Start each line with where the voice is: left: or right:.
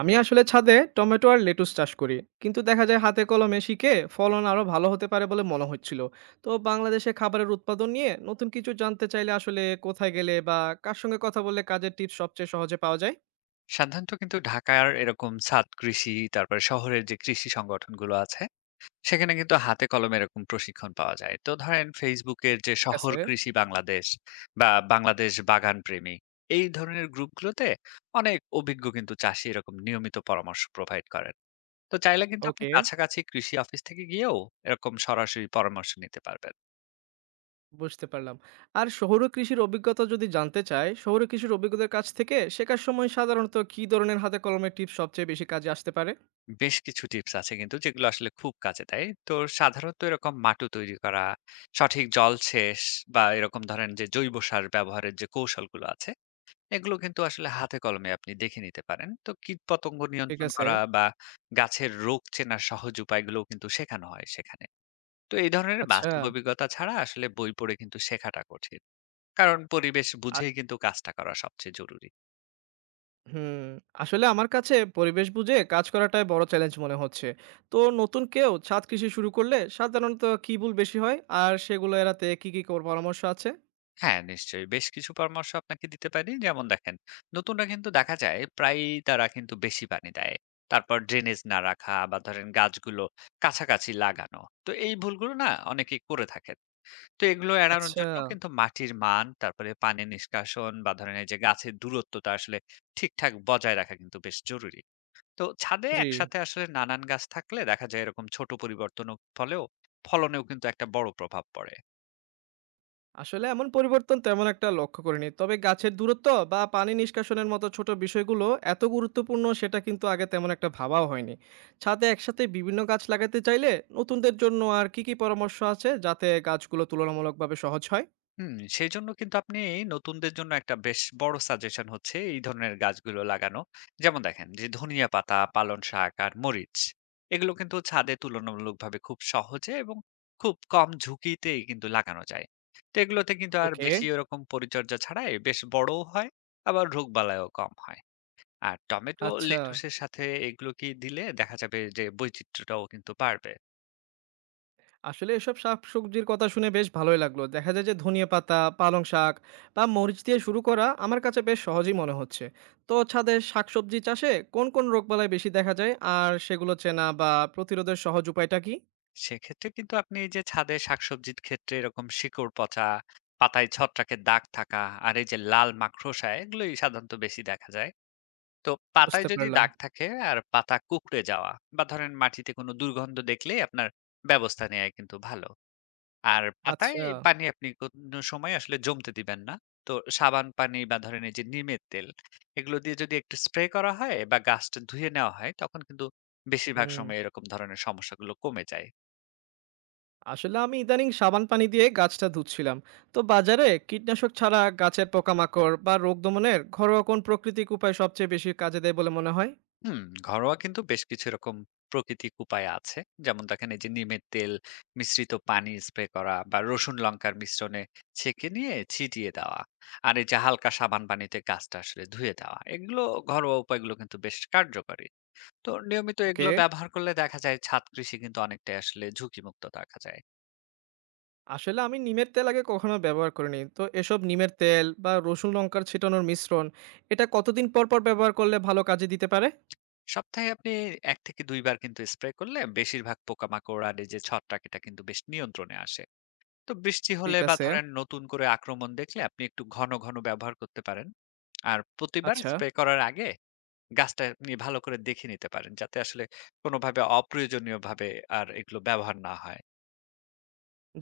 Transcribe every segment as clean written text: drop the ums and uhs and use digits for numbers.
right: আমি আসলে ছাদে টমেটো আর লেটুস চাষ করি, কিন্তু দেখা যায় হাতে কলমে শিখে ফলন আরো ভালো হতে পারে বলে মনে হচ্ছিল। তো বাংলাদেশে খাবারের উৎপাদন নিয়ে নতুন কিছু জানতে চাইলে আসলে কোথায় গেলে বা কার সঙ্গে কথা বললে কাজের টিপস সবচেয়ে সহজে পাওয়া যায়?
left: সাধারণত কিন্তু ঢাকার এরকম ছাদ কৃষি, তারপরে শহরের যে কৃষি সংগঠনগুলো আছে সেখানে কিন্তু হাতে কলমে এরকম প্রশিক্ষণ পাওয়া যায়। তো ধরেন ফেসবুকের যে
right: ঠিক
left: শহর
right: আছে।
left: কৃষি বাংলাদেশ বা বাংলাদেশ বাগান প্রেমী, এই ধরনের গ্রুপগুলোতে অনেক অভিজ্ঞ কিন্তু চাষি এরকম নিয়মিত পরামর্শ প্রোভাইড করেন। তো চাইলে কিন্তু আপনি
right: ওকে।
left: কাছাকাছি কৃষি অফিস থেকে গিয়েও এরকম সরাসরি পরামর্শ নিতে পারবেন।
right: বুঝতে পারলাম। আর শহুরে কৃষির অভিজ্ঞতা যদি জানতে চাই, শহুরে কৃষির অভিজ্ঞতার কাছ থেকে শেখার সময় সাধারণত কী ধরনের হাতে কলমে টিপস সবচেয়ে বেশি কাজে আসতে পারে?
left: বেশ কিছু টিপস আছে কিন্তু যেগুলো আসলে খুব কাজে দেয়। তো সাধারণত এরকম মাটু তৈরি করা, সঠিক জলসেচ বা এরকম ধরেন যে জৈব সার ব্যবহারের যে কৌশলগুলো আছে, এগুলো কিন্তু আসলে হাতে কলমে আপনি দেখে নিতে পারেন। তো কীট পতঙ্গ
right: ঠিক
left: নিয়ন্ত্রণ
right: আছে।
left: করা বা গাছের রোগ চেনার সহজ উপায়গুলোও কিন্তু শেখানো হয় সেখানে। তো এই ধরনের
right: আচ্ছা।
left: বাস্তব অভিজ্ঞতা ছাড়া আসলে বই পড়ে কিন্তু শেখাটা কঠিন, কারণ পরিবেশ বুঝেই কিন্তু কাজটা করা সবচেয়ে জরুরি।
right: হুম, আসলে আমার কাছে পরিবেশ বুঝে কাজ করাটাই বড় চ্যালেঞ্জ মনে হচ্ছে। তো নতুন কেউ ছাদ কৃষি শুরু করলে সাধারণত কি ভুল বেশি হয়, আর সেগুলো এড়াতে কি কি পরামর্শ আছে?
left: হ্যাঁ, নিশ্চয়ই। বেশ কিছু পরামর্শ আপনাকে দিতে পারি। যেমন দেখেন, নতুনরা কিন্তু দেখা যায় প্রায়ই তারা কিন্তু বেশি পানি দেয়। তারপর ড্রেনেজ না রাখা বা ধরেন গাছগুলো কাছাকাছি লাগানো। তো এই ভুলগুলো না অনেকেই করে থাকেন। তো এগুলো এড়ানোর
right: আচ্ছা।
left: জন্য কিন্তু মাটির মান, তারপরে পানি নিষ্কাশন বা ধরেন এই যে গাছের দূরত্বটা আসলে ঠিকঠাক বজায় রাখা কিন্তু বেশ জরুরি। তো ছাদে
right: জি।
left: একসাথে আসলে নানান গাছ থাকলে দেখা যায় এরকম ছোট পরিবর্তনের ফলেও ফলনেও কিন্তু একটা বড় প্রভাব পড়ে।
right: আসলে এমন পরিবর্তন তেমন একটা লক্ষ্য করিনি, তবে গাছের দূরত্ব বা পানি নিষ্কাশনের মতো ছোট বিষয়গুলো এত গুরুত্বপূর্ণ সেটা কিন্তু আগে তেমন একটা ভাবাও হয়নি। ছাদে একসাথে বিভিন্ন গাছ লাগাতে চাইলে নতুনদের জন্য আর কি কি পরামর্শ আছে যাতে গাছগুলো তুলনামূলকভাবে সহজ হয়?
left: সেইজন্য কিন্তু আপনি নতুনদের জন্য একটা বেশ বড় সাজেশন হচ্ছে এই ধরনের গাছগুলো লাগানো। যেমন দেখেন যে ধনিয়া পাতা, পালং শাক আর মরিচ। এগুলো কিন্তু ছাদে তুলনামূলকভাবে খুব সহজে এবং খুব কম ঝুঁকিতেই কিন্তু লাগানো যায়। তো এগুলোতে কিন্তু আর
right: ওকে।
left: বেশি ওরকম পরিচর্যা ছাড়াই বেশ বড়ও হয়, আবার রোগবালাইও কম হয়। আর টমেটো,
right: আচ্ছা।
left: লেটুসের সাথে এগুলো কি দিলে দেখা যাবে যে বৈচিত্র্যটাও কিন্তু বাড়বে।
right: আসলে এসব শাকসবজির কথা শুনে বেশ ভালোই লাগলো। দেখা যায় যে ধনিয়া পাতা, পালং শাক বা মরিচ দিয়ে শুরু করা আমার কাছে বেশ সহজই মনে হচ্ছে। তো ছাদে শাকসবজি চাষে কোন কোন রোগবালাই বেশি দেখা যায়, আর সেগুলো চেনা বা প্রতিরোধের সহজ উপায়টা কি?
left: সেক্ষেত্রে কিন্তু আপনি এই যে ছাদে শাকসবজির ক্ষেত্রে এরকম শিকড় পচা, পাতায় ছত্রাকের দাগ থাকা আর এই যে লাল মাকড়সা, এগুলোই সাধারণত বেশি দেখা যায়। তো পাতায়
right: বুঝতে
left: যদি
right: পারলাম।
left: দাগ থাকে আর পাতা কুঁকড়ে যাওয়া বা ধরেন মাটিতে কোনো দুর্গন্ধ দেখলে আপনার ব্যবস্থা নেওয়া কিন্তু ভালো। আর পাতায়
right: আচ্ছা।
left: পানি আপনি কোনো সময় আসলে জমতে দিবেন না। তো সাবান পানি বা ধরেন এই যে নিমের তেল, এগুলো দিয়ে যদি একটু স্প্রে করা হয় বা গাছটা ধুয়ে নেওয়া হয়, তখন কিন্তু বেশিরভাগ
right: হুম।
left: সময় এরকম ধরনের সমস্যাগুলো কমে যায়।
right: আসলে আমি ইদানিং সাবান পানি দিয়ে গাছটা ধুচ্ছিলাম। তো বাজারে কীটনাশক ছাড়া গাছের পোকামাকড় বা রোগ দমনের ঘরোয়া কোন প্রাকৃতিক উপায় সবচেয়ে বেশি কাজে দেয় বলে মনে হয়?
left: হুম, ঘরোয়া কিন্তু বেশ কিছু এরকম প্রাকৃতিক উপায় আছে। যেমন দেখেন এই যে নিমের তেল মিশ্রিত পানি স্প্রে করা বা রসুন লঙ্কার মিশ্রণে ছেঁকে নিয়ে ছিটিয়ে দেওয়া। আর এই যে হালকা সাবান পানিতে গাছটা আসলে ধুয়ে দেওয়া। এগুলো ঘরোয়া উপায়গুলো কিন্তু বেশ কার্যকরী। তো নিয়মিত
right: ওকে।
left: এগুলো ব্যবহার করলে দেখা যায় ছাদ কৃষি কিন্তু অনেকটাই আসলে ঝুঁকিমুক্ত রাখা যায়।
right: আসলে আমি নিমের তেল আগে কখনো ব্যবহার করিনি। তো এসব নিমের তেল বা রসুন লঙ্কার ছিটানোর মিশ্রণ এটা কতদিন পর পর ব্যবহার করলে ভালো কাজে দিতে পারে?
left: সপ্তাহে আপনি ১ থেকে ২ বার কিন্তু স্প্রে করলে বেশিরভাগ পোকামাকড় আর এই যে ছত্রাক, এটা কিন্তু বেশ নিয়ন্ত্রণে আসে। তো বৃষ্টি হলে
right: ঠিক
left: বা
right: আছে।
left: ধরেন নতুন করে আক্রমণ দেখলে আপনি একটু ঘন ঘন ব্যবহার করতে পারেন। আর প্রতিবার
right: আচ্ছা।
left: স্প্রে করার আগে গাছটা আপনি ভালো করে দেখে নিতে পারেন, যাতে আসলে কোনোভাবে অপ্রয়োজনীয় ভাবে আর এগুলো ব্যবহার না হয়।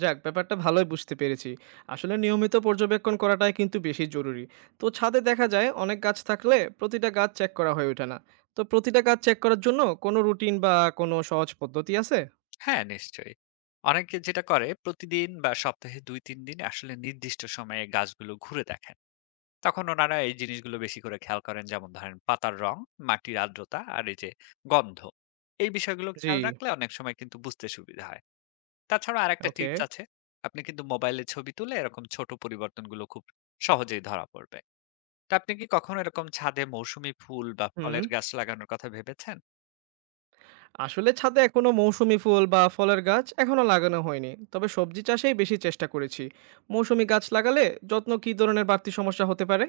right: যাক, ব্যাপারটা ভালোই বুঝতে পেরেছি। আসলে নিয়মিত পর্যবেক্ষণ করাটাই কিন্তু বেশি জরুরি। তো ছাদে দেখা যায় অনেক গাছ থাকলে প্রতিটা গাছ চেক করা হয়ে ওঠে না। তো প্রতিটা গাছ চেক করার জন্য কোনো রুটিন বা কোনো সহজ পদ্ধতি আছে?
left: হ্যাঁ, নিশ্চয়ই। অনেকে যেটা করে প্রতিদিন বা সপ্তাহে দুই তিন দিন আসলে নির্দিষ্ট সময়ে গাছগুলো ঘুরে দেখেন। তখন ওনারা এই জিনিসগুলো বেশি করে খেয়াল করেন, যেমন ধরেন পাতার রং, মাটির আর্দ্রতা আর এই যে গন্ধ। এই বিষয়গুলো
right: জি।
left: খেয়াল রাখলে অনেক সময় কিন্তু বুঝতে সুবিধা হয়। তাছাড়া আরেকটা
right: ওকে।
left: টিপস আছে। আপনি কিন্তু মোবাইলে ছবি তুলে এরকম ছোট পরিবর্তনগুলো খুব সহজেই ধরা পড়বে। তো আপনি কি কখনো এরকম ছাদে মৌসুমী ফুল বা
right: হুম।
left: ফলের গাছ লাগানোর কথা ভেবেছেন?
right: আসলে ছাদে এখনো মৌসুমী ফুল বা ফলের গাছ এখনো লাগানো হয়নি, তবে সবজি চাষেই বেশি চেষ্টা করেছি। মৌসুমী গাছ লাগালে যত্ন কী ধরনের বাড়তি সমস্যা হতে পারে?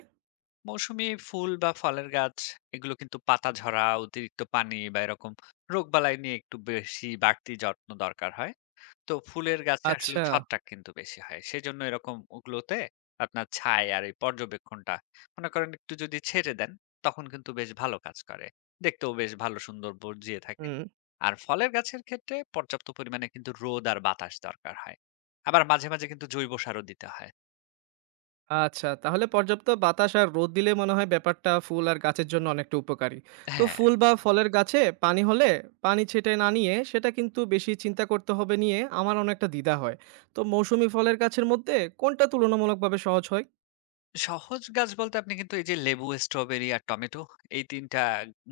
left: মৌসুমী ফুল বা ফলের গাছ এগুলো কিন্তু পাতা ঝরা, অতিরিক্ত পানি বা এরকম রোগবালাই নিয়ে একটু বেশি বাড়তি যত্ন দরকার হয়। তো ফুলের গাছে আসলে
right: আচ্ছা।
left: ছাদটা কিন্তু বেশি হয়। সেজন্য এরকম ওগুলোতে আপনার ছায়া আর এই পর্যবেক্ষণটা মনে করেন একটু যদি ছেড়ে দেন, তখন কিন্তু বেশ ভালো কাজ করে। দেখতেও বেশ ভালো সুন্দর বর্জিয়ে থাকে।
right: হুম।
left: আর ফলের গাছের ক্ষেত্রে পর্যাপ্ত পরিমাণে কিন্তু রোদ আর বাতাস দরকার হয়। আবার মাঝে, মাঝে কিন্তু জৈব সারও দিতে হয়।
right: আচ্ছা, তাহলে পর্যাপ্ত বাতাস আর রোদ দিলে মনে হয় ব্যাপারটা ফুল আর গাছের জন্য অনেকটা উপকারী। তো
left: হ্যাঁ।
right: ফুল বা ফলের গাছে পানি হলে পানি ছেটাই না নিয়ে সেটা কিন্তু বেশি চিন্তা করতে হবে নিয়ে আমার অনেকটা দ্বিধা হয়। তো মৌসুমী ফলের গাছের মধ্যে কোনটা তুলনামূলকভাবে সহজ হয়?
left: সহজ গাছ বলতে আপনি কিন্তু এই যে লেবু, স্ট্রবেরি আর টমেটো, এই ৩ টা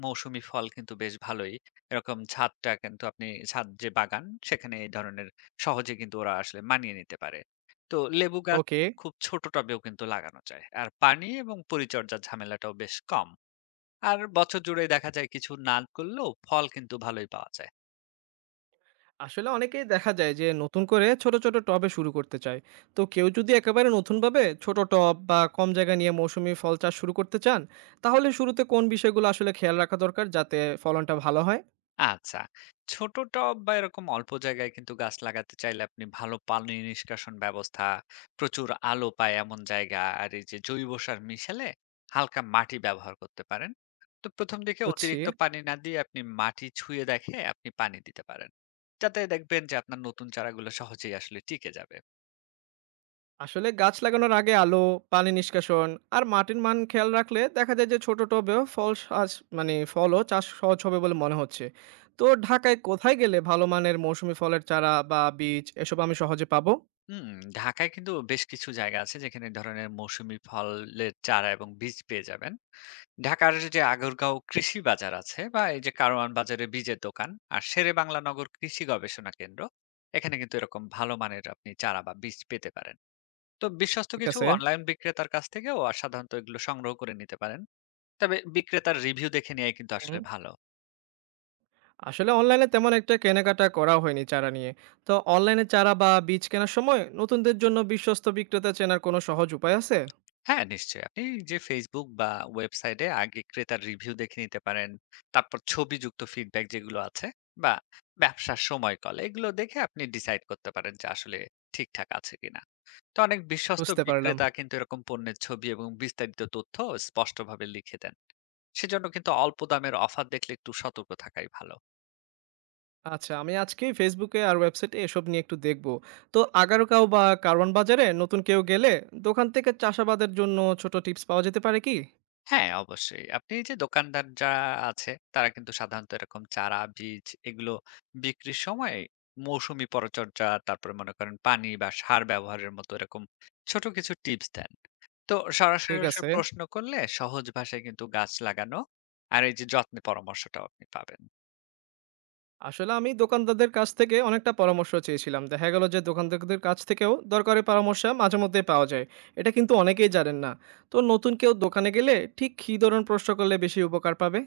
left: মৌসুমী ফল কিন্তু বেশ ভালোই। এরকম ছাদটা কিন্তু আপনি ছাদ যে বাগান, সেখানে এই ধরনের সহজে কিন্তু ওরা আসলে মানিয়ে নিতে পারে। তো লেবু গাছ
right: ওকে।
left: খুব ছোট টবেও কিন্তু লাগানো যায়। আর পানি এবং পরিচর্যার ঝামেলাটাও বেশ কম। আর বছর জুড়েই দেখা যায় কিছু না করলেও ফল কিন্তু ভালোই পাওয়া যায়।
right: আসলে অনেকেই দেখা যায় যে নতুন করে ছোট ছোট টবে শুরু করতে চায়। তো কেউ যদি একেবারে নতুনভাবে ছোট টব বা কম জায়গা নিয়ে মৌসুমি ফল চাষ শুরু করতে চান, তাহলে শুরুতে কোন বিষয়গুলো আসলে খেয়াল রাখা দরকার যাতে ফলনটা ভালো হয়?
left: আচ্ছা। ছোট টব বা এরকম অল্প জায়গায় কিন্তু গাছ লাগাতে চাইলে আপনি ভালো পানি নিষ্কাশন ব্যবস্থা, প্রচুর আলো পায় এমন জায়গা আর এই যে জৈব সার মিশালে হালকা মাটি ব্যবহার করতে পারেন। তো ১ম দিকে
right: বুঝছি।
left: অতিরিক্ত পানি না দিয়ে আপনি মাটি ছুঁয়ে দেখে আপনি পানি দিতে পারেন। যাতে দেখবেন যে আপনার নতুন চারাগুলো সহজেই আসলে টিকে যাবে।
right: আসলে গাছ লাগানোর আগে আলো, পানি নিষ্কাশন আর মাটির মান খেয়াল রাখলে দেখা যায় যে ছোট টবেও ফল চাষ, মানে ফলও চাষ সহজ হবে বলে মনে হচ্ছে। তো ঢাকায় কোথায় গেলে ভালো মানের মৌসুমি ফলের চারা বা বীজ এসব আমি সহজে পাবো?
left: হুম, ঢাকায় কিন্তু বেশ কিছু জায়গা আছে যেখানে এ ধরনের মৌসুমী ফলের চারা এবং বীজ পেয়ে যাবেন। ঢাকার যে আগারগাঁও কৃষি বাজার আছে বা এই যে কারওয়ান বাজারে বীজের দোকান আর শেরে বাংলা নগর কৃষি গবেষণা কেন্দ্র, এখানে কিন্তু এরকম ভালো মানের আপনি চারা বা বীজ পেতে পারেন। তো বিশ্বস্ত
right: ঠিক
left: কিছু
right: আছে।
left: অনলাইন বিক্রেতার কাছ থেকেও আর সাধারণত এগুলো সংগ্রহ করে নিতে পারেন, তবে বিক্রেতার রিভিউ দেখে নেওয়াই কিন্তু
right: হুম।
left: আসলে ভালো।
right: আসলে অনলাইনে তেমন একটা কেনাকাটা করা হয়নি চারা নিয়ে। তো অনলাইনে চারা বা বীজ কেনার সময় নতুনদের জন্য বিশ্বস্ত বিক্রেতা চেনার কোনো সহজ উপায় আছে?
left: হ্যাঁ, নিশ্চয়ই। আপনি যে Facebook বা ওয়েবসাইটে আগে ক্রেতার রিভিউ দেখে নিতে পারেন। তারপর ছবিযুক্ত ফিডব্যাক যেগুলো আছে বা ব্যবসার সময়কাল, এগুলো দেখে আপনি ডিসাইড করতে পারেন যে আসলে ঠিকঠাক আছে কিনা। তো অনেক বিশ্বস্ত
right: বুঝতে পারলাম।
left: বিক্রেতা কিন্তু এরকম পণ্যের ছবি এবং বিস্তারিত তথ্য স্পষ্টভাবে লিখে দেন। সেজন্য কিন্তু অল্প দামের অফার দেখলে একটু সতর্ক থাকাই ভালো।
right: আচ্ছা, আমি আজকেই Facebook এ আর ওয়েবসাইটে এসব নিয়ে একটু দেখব। তো আগারকাও বা কারওয়ান বাজারে নতুন কেউ গেলে দোকান থেকে চাষাবাদের জন্য ছোট টিপস পাওয়া যেতে পারে কি?
left: হ্যাঁ, অবশ্যই। আপনি এই যে দোকানদার যারা আছে, তারা কিন্তু সাধারণত এরকম চারা, বীজ এগুলো বিক্রির সময় মৌসুমি পরিচর্যা, তারপরে মনে করেন পানি বা সার ব্যবহারের মতো এরকম ছোট কিছু টিপস দেন। তো সরাসরি
right: ঠিক
left: আসলে
right: আছে।
left: প্রশ্ন করলে সহজ ভাষায় কিন্তু গাছ লাগানো আর এই যে যত্নে পরামর্শটাও আপনি পাবেন।
right: আসলে আমি দোকানদারদের কাছ থেকে অনেকটা পরামর্শ চেয়েছিলাম। দেখা গেল যে দোকানদারদের কাছ থেকেও দরকারি পরামর্শ মাঝে মধ্যেই পাওয়া যায়। এটা কিন্তু অনেকেই জানেন না। তো নতুন কেউ দোকানে গেলে ঠিক কী ধরনের প্রশ্ন করলে বেশি উপকার পাবে?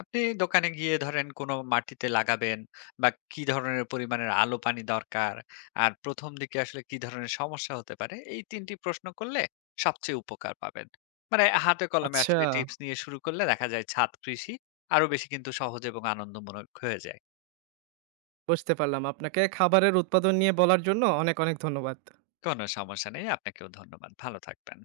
left: আপনি দোকানে গিয়ে ধরেন কোনো মাটিতে লাগাবেন বা কি ধরনের পরিমাণের আলো পানি দরকার আর প্রথম দিকে আসলে কি ধরনের সমস্যা হতে পারে, এই তিনটি প্রশ্ন করলে সবচেয়ে উপকার পাবেন। মানে হাতে কলমে
right: আচ্ছা,
left: আসলে টিপস নিয়ে শুরু করলে দেখা যায় ছাদ কৃষি আরো বেশি কিন্তু সহজ এবং আনন্দমূলক হয়ে যায়।
right: বুঝতে পারলাম। আপনাকে খাবারের উৎপাদন নিয়ে বলার জন্য অনেক, অনেক ধন্যবাদ।
left: কোনো সমস্যা নেই, আপনাকেও ধন্যবাদ। ভালো থাকবেন।